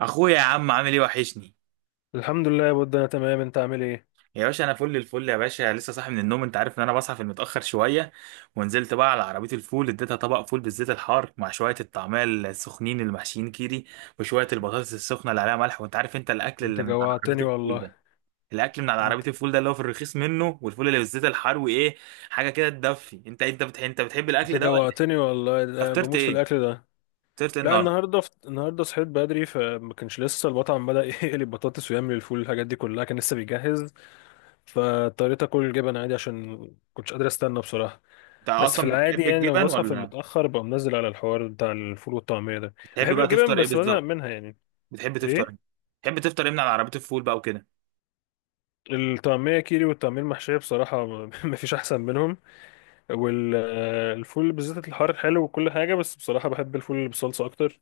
اخويا يا عم عامل ايه وحشني. الحمد لله يا بود، انا تمام. انت عامل ايه؟ يا باشا انا فل الفل يا باشا، لسه صاحي من النوم. انت عارف ان انا بصحى في المتاخر شويه، ونزلت بقى على عربيه الفول اديتها طبق فول بالزيت الحار مع شويه الطعميه السخنين المحشيين كيري وشويه البطاطس السخنه اللي عليها ملح. وانت عارف انت الاكل انت اللي من على عربيه جوعتني الفول والله. ده، الاكل من على عربيه انت الفول ده اللي هو في الرخيص منه، والفول اللي بالزيت الحار وايه، حاجه كده تدفي. انت بتحب، بتحب انت الاكل ده ولا إيه؟ جوعتني والله، أنت ده فطرت بموت في ايه؟ الاكل ده. فطرت ايه لا، النهارده؟ النهارده النهارده صحيت بدري، فما كانش لسه البطعم بدأ يقلي البطاطس ويعمل الفول، الحاجات دي كلها كان لسه بيجهز. فاضطريت اكل الجبن عادي عشان كنتش قادر استنى بصراحه. انت بس في اصلا العادي بتحب يعني لما الجبن بصحى في ولا المتأخر بقوم منزل على الحوار بتاع الفول والطعميه ده. بتحب بحب بقى الجبن تفطر ايه بس بزهق بالظبط؟ منها يعني. بتحب تفطر إيه؟ ايه. بتحب تفطر ايه من على عربية الفول بقى وكده؟ الطعميه كيري والطعميه المحشيه بصراحه مفيش احسن منهم. والفول بالزيت الحار حلو وكل حاجه، بس بصراحه بحب الفول اللي بالصلصه اكتر.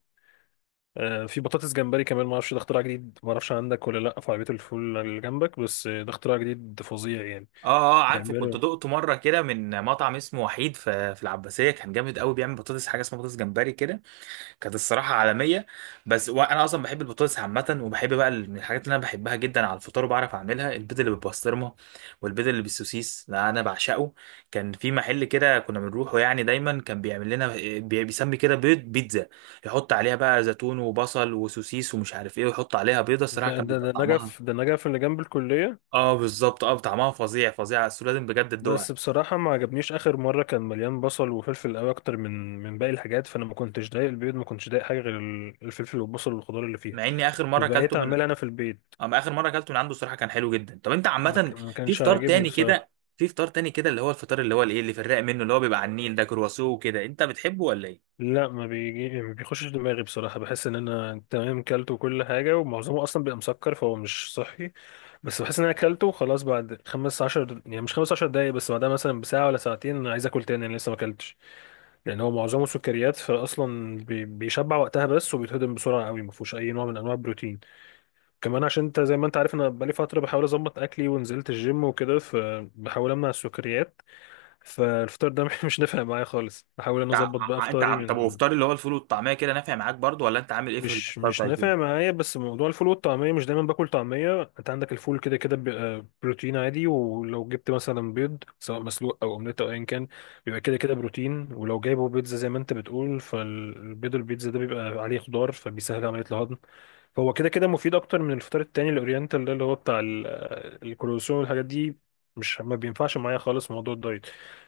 في بطاطس جمبري كمان، ما اعرفش، ده اختراع جديد. ما اعرفش عندك ولا لا في عربيه الفول اللي جنبك، بس ده اختراع جديد فظيع يعني. اه، اه عارفه، كنت بيعملوا. دقته مرة كده من مطعم اسمه وحيد في العباسية، كان جامد قوي، بيعمل بطاطس حاجة اسمها بطاطس جمبري كده. كانت الصراحة عالمية. بس وانا اصلا بحب البطاطس عامة، وبحب بقى من الحاجات اللي انا بحبها جدا على الفطار وبعرف اعملها البيض اللي بالبسطرمة والبيض اللي بالسوسيس، لا انا بعشقه. كان في محل كده كنا بنروحه يعني، دايما كان بيعمل لنا، بيسمي كده بيض بيتزا، يحط عليها بقى زيتون وبصل وسوسيس ومش عارف ايه، ويحط عليها بيضة. ده الصراحة كان ده بيبقى ده نجف، طعمها، ده نجف اللي جنب الكليه. اه بالظبط، اه طعمها فظيع فظيع، بس لازم بجد بس تدوقها. بصراحه ما عجبنيش، اخر مره كان مليان بصل وفلفل قوي اكتر من باقي الحاجات، فانا ما كنتش ضايق البيض، ما كنتش ضايق حاجه غير الفلفل والبصل والخضار اللي فيها. مع اني اخر مره فبقيت اكلته من، اعملها انا في البيت. اه ما اخر مره اكلته من عنده الصراحه كان حلو جدا. طب انت عامه ما في كانش فطار عاجبني تاني بصراحه. كده؟ في فطار تاني كده اللي هو الفطار اللي هو الايه، اللي في الرايق منه، اللي هو بيبقى على النيل ده، كرواسون وكده، انت بتحبه ولا ايه؟ لا، ما بيجي، ما بيخشش دماغي بصراحة، بحس ان انا تمام كلته كل حاجة، ومعظمه اصلا بيبقى مسكر فهو مش صحي. بس بحس ان انا كلته وخلاص، بعد خمس عشر يعني مش خمس عشر دقايق بس، بعدها مثلا بساعة ولا ساعتين انا عايز اكل تاني، انا لسه ما اكلتش. لان هو معظمه سكريات، فاصلا بيشبع وقتها بس، وبيتهضم بسرعة قوي، ما فيهوش اي نوع من انواع البروتين. كمان عشان انت زي ما انت عارف انا بقالي فترة بحاول اظبط اكلي ونزلت الجيم وكده، فبحاول امنع السكريات. فالفطار ده مش نافع معايا خالص، بحاول ان أنا انت ع... اظبط بقى ع- انت فطاري عم... طب من. وفطار اللي هو الفول والطعميه كده نافع معاك برضو، ولا انت عامل ايه في مش الفطار مش بتاع الجيم؟ نافع معايا، بس موضوع الفول والطعمية، مش دايما باكل طعمية، انت عندك الفول كده كده بيبقى بروتين عادي، ولو جبت مثلا بيض سواء مسلوق او اومليت او ايا كان بيبقى كده كده بروتين. ولو جايبه بيتزا زي ما انت بتقول، فالبيض البيتزا ده بيبقى عليه خضار فبيسهل عملية الهضم. فهو كده كده مفيد اكتر من الفطار التاني الاورينتال ده اللي هو بتاع الكروسون والحاجات دي. مش ما بينفعش معايا خالص موضوع الدايت.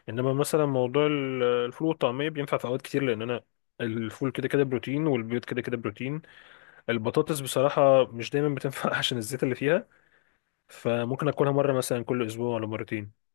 انما مثلا موضوع الفول والطعمية بينفع في اوقات كتير، لان انا الفول كده كده بروتين والبيض كده كده بروتين. البطاطس بصراحة مش دايما بتنفع عشان الزيت اللي فيها، فممكن اكلها مرة مثلا كل اسبوع ولا مرتين.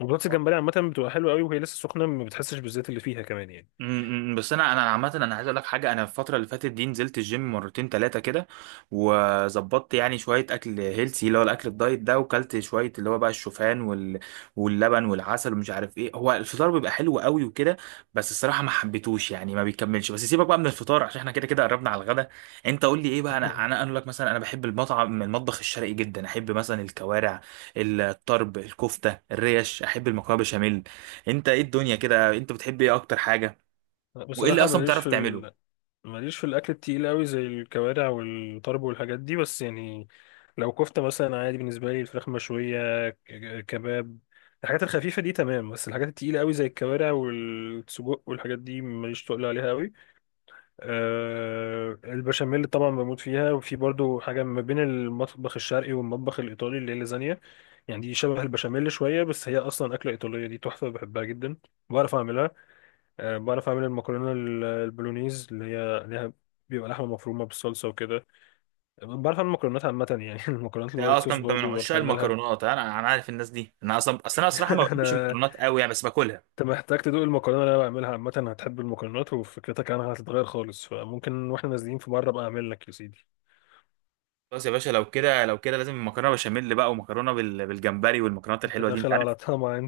البطاطس الجمبري عامة بتبقى حلوة قوي وهي لسه سخنة، ما بتحسش بالزيت اللي فيها كمان يعني. بس انا عامه انا عايز اقول لك حاجه. انا الفتره اللي فاتت دي نزلت الجيم مرتين ثلاثه كده، وظبطت يعني شويه اكل هيلسي اللي هو الاكل الدايت ده، وكلت شويه اللي هو بقى الشوفان واللبن والعسل ومش عارف ايه. هو الفطار بيبقى حلو قوي وكده، بس الصراحه ما حبيتهوش، يعني ما بيكملش. بس سيبك بقى من الفطار عشان احنا كده كده قربنا على الغدا. انت قول لي ايه بقى، انا اقول لك، مثلا انا بحب المطعم المطبخ الشرقي جدا، احب مثلا الكوارع، الطرب، الكفته، الريش، احب المكرونه بشاميل. انت ايه الدنيا كده، انت بتحب ايه اكتر حاجه؟ وايه اللي بصراحة اصلا بتعرف تعمله؟ ماليش في الأكل التقيل قوي زي الكوارع والطرب والحاجات دي، بس يعني لو كفتة مثلا عادي بالنسبة لي، الفراخ مشوية كباب، الحاجات الخفيفة دي تمام، بس الحاجات التقيلة قوي زي الكوارع والسجق والحاجات دي ماليش تقل عليها قوي. البشاميل طبعا بموت فيها، وفي برضو حاجة ما بين المطبخ الشرقي والمطبخ الإيطالي اللي هي اللازانيا، يعني دي شبه البشاميل شوية، بس هي أصلا أكلة إيطالية، دي تحفة بحبها جدا. بعرف أعملها. بعرف أعمل المكرونة البولونيز اللي هي ليها، بيبقى لحمة مفرومة بالصلصة وكده. بعرف أعمل مكرونات عامة يعني، المكرونات انت الوايت صوص اصلا انت من برضو بعرف عشاق أعملها. المكرونات، انا عارف الناس دي. انا اصلا اصل انا صراحه ما بحبش أنا المكرونات قوي يعني، بس باكلها. أنت محتاج تدوق المكرونة اللي أنا بعملها، عامة هتحب المكرونات وفكرتك عنها هتتغير خالص، فممكن وإحنا نازلين في مرة بقى أعمل لك يا سيدي. خلاص يا باشا، لو كده لو كده لازم مكرونه بشاميل بقى، ومكرونه بالجمبري، والمكرونات أنت الحلوه دي داخل انت على عارف. طمع.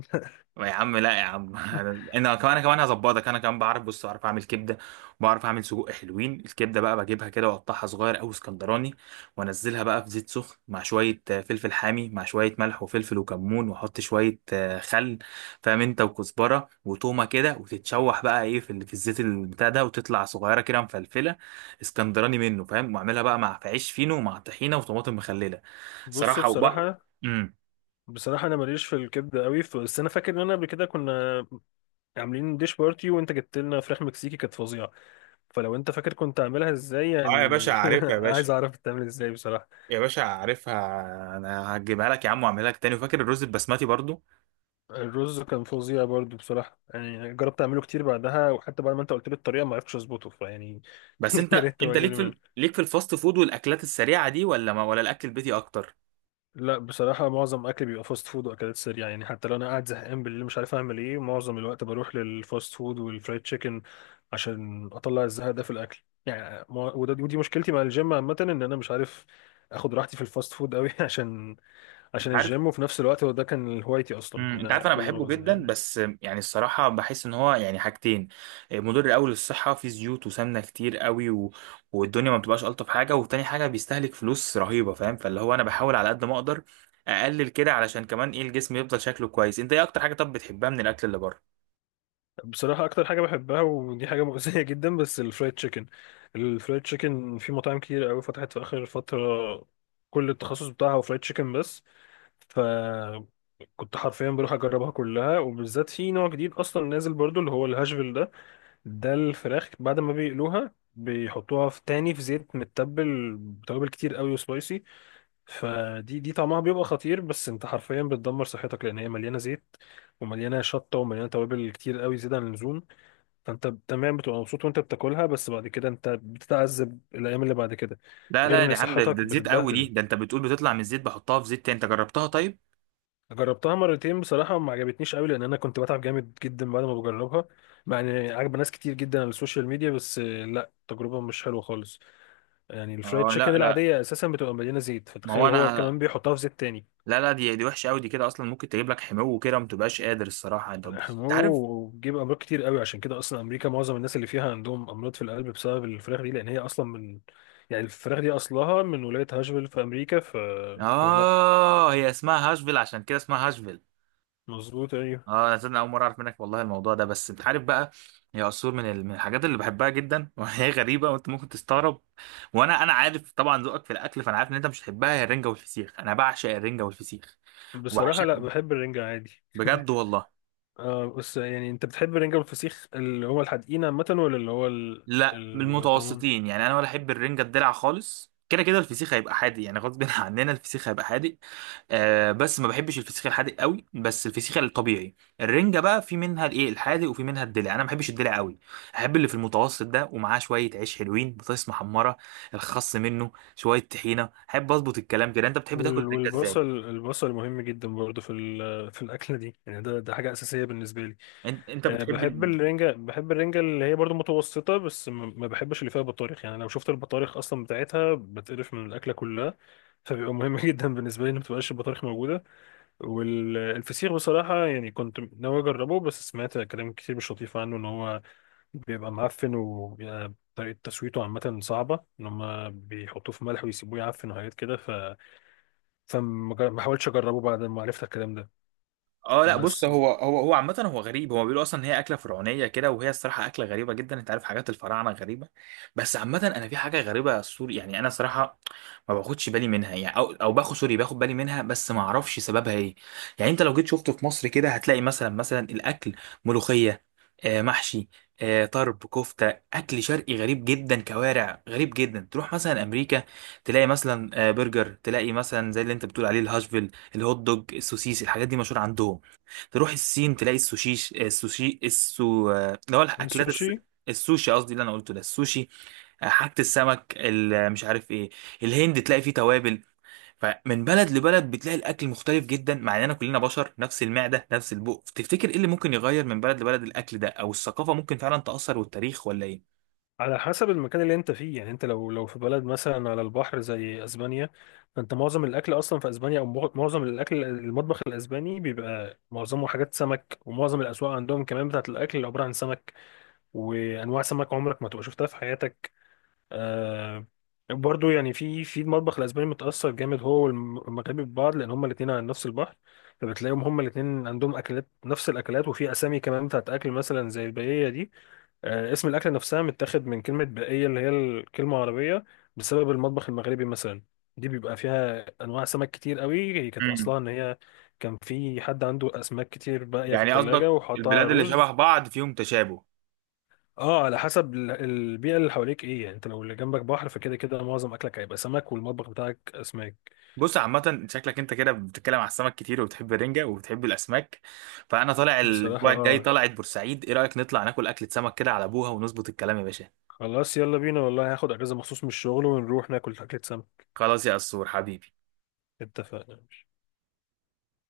يا عم، لا يا عم، انا كمان كمان هظبطك، انا كمان بعرف، بص بعرف اعمل كبده، بعرف اعمل سجق حلوين. الكبده بقى بجيبها كده واقطعها صغير او اسكندراني، وانزلها بقى في زيت سخن مع شويه آه، فلفل حامي، مع شويه ملح وفلفل وكمون، واحط شويه آه، خل، فاهم انت، وكزبره وتومه كده، وتتشوح بقى ايه في الزيت البتاع ده، وتطلع صغيره كده مفلفله اسكندراني منه، فاهم. واعملها بقى مع في عيش فينو ومع طحينه وطماطم مخلله بص، صراحه. وبقى بصراحة امم بصراحة أنا ماليش في الكبدة قوي، بس أنا فاكر إن أنا قبل كده كنا عاملين ديش بارتي وأنت جبت لنا فراخ مكسيكي كانت فظيعة. فلو أنت فاكر كنت عاملها إزاي اه يا باشا يعني، عارفها يا باشا، عايز أعرف بتعمل إزاي بصراحة. يا باشا عارفها، انا هجيبها لك يا عم واعملها لك تاني. وفاكر الرز البسمتي برضو. الرز كان فظيع برضو بصراحة، يعني جربت أعمله كتير بعدها، وحتى بعد ما أنت قلت لي الطريقة ما عرفتش أظبطه، فيعني بس يا انت ريت تبقى انت تجيب ليك لي منه. ليك في الفاست فود والاكلات السريعه دي، ولا ما... ولا الاكل البيتي اكتر؟ لا بصراحة معظم أكلي بيبقى فاست فود وأكلات سريعة يعني، حتى لو أنا قاعد زهقان بالليل مش عارف أعمل إيه، معظم الوقت بروح للفاست فود والفرايد تشيكن عشان أطلع الزهق ده في الأكل يعني. وده ودي مشكلتي مع الجيم عامة، إن أنا مش عارف آخد راحتي في الفاست فود أوي عشان انت عارف، الجيم، وفي نفس الوقت هو ده كان هوايتي أصلا إن انت عارف أنا انا كل ما بحبه ببقى جدا، زهقان. بس يعني الصراحه بحس ان هو يعني حاجتين، مضر قوي للصحه، فيه زيوت وسمنه كتير قوي، و... والدنيا ما بتبقاش الطف حاجه. وتاني حاجه، بيستهلك فلوس رهيبه، فاهم. فاللي هو انا بحاول على قد ما اقدر اقلل كده، علشان كمان ايه، الجسم يفضل شكله كويس. انت ايه اكتر حاجه طب بتحبها من الاكل اللي بره؟ بصراحة أكتر حاجة بحبها ودي حاجة مؤذية جدا، بس الفرايد تشيكن. الفرايد تشيكن في مطاعم كتير أوي فتحت في آخر فترة، كل التخصص بتاعها هو فرايد تشيكن بس. فكنت حرفيا بروح اجربها كلها، وبالذات في نوع جديد اصلا نازل برضو اللي هو الهاشفيل ده. ده الفراخ بعد ما بيقلوها بيحطوها في تاني في زيت متبل بتوابل كتير قوي وسبايسي، فدي طعمها بيبقى خطير. بس انت حرفيا بتدمر صحتك، لان هي مليانه زيت، ومليانه شطه ومليانه توابل كتير قوي زياده عن اللزوم. فانت تمام بتبقى مبسوط وانت بتاكلها، بس بعد كده انت بتتعذب الايام اللي بعد كده، لا غير لا، دي ان عامله ده صحتك ده زيت قوي، دي بتتبهدل. ده انت بتقول بتطلع من الزيت بحطها في زيت تاني؟ انت جربتها طيب؟ جربتها مرتين بصراحة ما عجبتنيش قوي، لأن أنا كنت بتعب جامد جدا بعد ما بجربها. مع إن عجب ناس كتير جدا على السوشيال ميديا، بس لا، تجربة مش حلوة خالص. يعني الفرايد اه تشيكن لا لا، العادية أساسا بتبقى مليانة زيت، ما هو فتخيل هو كمان انا، بيحطها في زيت تاني. لا لا، دي وحشه قوي دي، كده اصلا ممكن تجيب لك حمو كده ما تبقاش قادر الصراحه. انت بص، انت عارف، أوه، بيجيب أمراض كتير قوي، عشان كده أصلا أمريكا معظم الناس اللي فيها عندهم أمراض في القلب بسبب الفراخ دي، لأن هي أصلا من، يعني الفراخ دي أصلها من ولاية هاشفيل في أمريكا ف. لا. اه هي اسمها هاشفيل، عشان كده اسمها هاشفيل. مظبوط، أيوه. اه انا صدق اول مره اعرف منك والله الموضوع ده. بس انت عارف بقى، هي عصفور من الحاجات اللي بحبها جدا، وهي غريبه وانت ممكن تستغرب. وانا عارف طبعا ذوقك في الاكل، فانا عارف ان انت مش هتحبها. هي الرنجه والفسيخ، انا بعشق الرنجه والفسيخ بصراحة، لا، وبعشقهم بحب الرنجة عادي. بجد والله. آه، بس يعني انت بتحب الرنجة والفسيخ اللي هو الحدقين عامة ولا اللي هو لا اللي من بيبقى طعمهم. المتوسطين يعني، انا ولا احب الرنجه الدلع خالص. كده كده الفسيخ هيبقى حادق يعني، غصب عننا الفسيخ هيبقى حادق. آه بس ما بحبش الفسيخ الحادق قوي، بس الفسيخ الطبيعي. الرنجه بقى في منها الايه الحادق، وفي منها الدلع، انا ما بحبش الدلع قوي، احب اللي في المتوسط ده، ومعاه شويه عيش حلوين، بطاطس محمره، الخس، منه شويه طحينه، احب اظبط الكلام كده. انت بتحب تاكل الرنجه ازاي؟ والبصل، البصل مهم جدا برضه في في الأكلة دي، يعني ده حاجة أساسية بالنسبة لي. انت أه، بتحب، بحب الرنجة، بحب الرنجة اللي هي برضه متوسطة، بس ما بحبش اللي فيها بطارخ. يعني لو شفت البطارخ أصلا بتاعتها بتقرف من الأكلة كلها، فبيبقى مهم جدا بالنسبة لي إن ما تبقاش البطارخ موجودة. والفسيخ بصراحة يعني كنت ناوي أجربه، بس سمعت كلام كتير مش لطيف عنه، إن هو بيبقى معفن وطريقة تسويته عامة صعبة، إن هما بيحطوه في ملح ويسيبوه يعفن وحاجات كده ف... ما حاولتش أجربه بعد ما عرفت الكلام ده. اه لا بص، بس. هو عامة هو غريب، هو بيقولوا اصلا ان هي اكلة فرعونية كده، وهي الصراحة اكلة غريبة جدا. انت عارف حاجات الفراعنة غريبة، بس عامة انا في حاجة غريبة، سوري يعني، انا صراحة ما باخدش بالي منها يعني، او باخد، سوري، باخد بالي منها بس ما اعرفش سببها ايه. يعني انت لو جيت شفته في مصر كده هتلاقي مثلا، الاكل، ملوخية، آه محشي، آه طرب، كفتة، اكل شرقي غريب جدا، كوارع غريب جدا. تروح مثلا امريكا تلاقي مثلا آه برجر، تلاقي مثلا زي اللي انت بتقول عليه الهاشفيل، الهوت دوج، السوسيس، الحاجات دي مشهورة عندهم. تروح الصين تلاقي السوشيش، آه، السوشي، السو آه، اللي هو الأكلات السوشي. الس... السوشي قصدي اللي أنا قلته ده، السوشي، آه، حاجة السمك، مش عارف إيه. الهند تلاقي فيه توابل. فمن بلد لبلد بتلاقي الأكل مختلف جدا، مع إننا كلنا بشر، نفس المعدة نفس البق. تفتكر إيه اللي ممكن يغير من بلد لبلد الأكل ده؟ أو الثقافة ممكن فعلا تأثر والتاريخ ولا إيه؟ على حسب المكان اللي أنت فيه يعني، أنت لو في بلد مثلا على البحر زي أسبانيا، فأنت معظم الأكل أصلا في أسبانيا أو معظم الأكل المطبخ الأسباني بيبقى معظمه حاجات سمك، ومعظم الأسواق عندهم كمان بتاعة الأكل عبارة عن سمك، وأنواع سمك عمرك ما تبقى شفتها في حياتك. آه. برضو يعني في المطبخ الاسباني متاثر جامد هو والمغربي ببعض، لان هما الاثنين على نفس البحر. فبتلاقيهم هما الاثنين عندهم اكلات نفس الاكلات، وفي اسامي كمان بتاعت اكل مثلا زي الباقيه دي. اسم الاكله نفسها متاخد من كلمه باقيه اللي هي الكلمه عربيه، بسبب المطبخ المغربي مثلا. دي بيبقى فيها انواع سمك كتير قوي، هي كانت مم. اصلها ان هي كان في حد عنده اسماك كتير باقيه في يعني التلاجة قصدك وحطها البلاد اللي شبه رز. بعض فيهم تشابه؟ اه، على حسب البيئة اللي حواليك ايه يعني، انت لو اللي جنبك بحر فكده كده معظم اكلك هيبقى سمك والمطبخ بتاعك اسماك. بص عامة شكلك انت كده بتتكلم على السمك كتير، وبتحب الرنجة وبتحب الأسماك. فأنا طالع بصراحة الأسبوع الجاي، اه، طلعت بورسعيد، إيه رأيك نطلع ناكل أكلة سمك كده على أبوها ونظبط الكلام يا باشا؟ خلاص يلا بينا والله، هاخد اجازة مخصوص من الشغل ونروح ناكل اكلة سمك. خلاص يا قصور حبيبي. اتفقنا.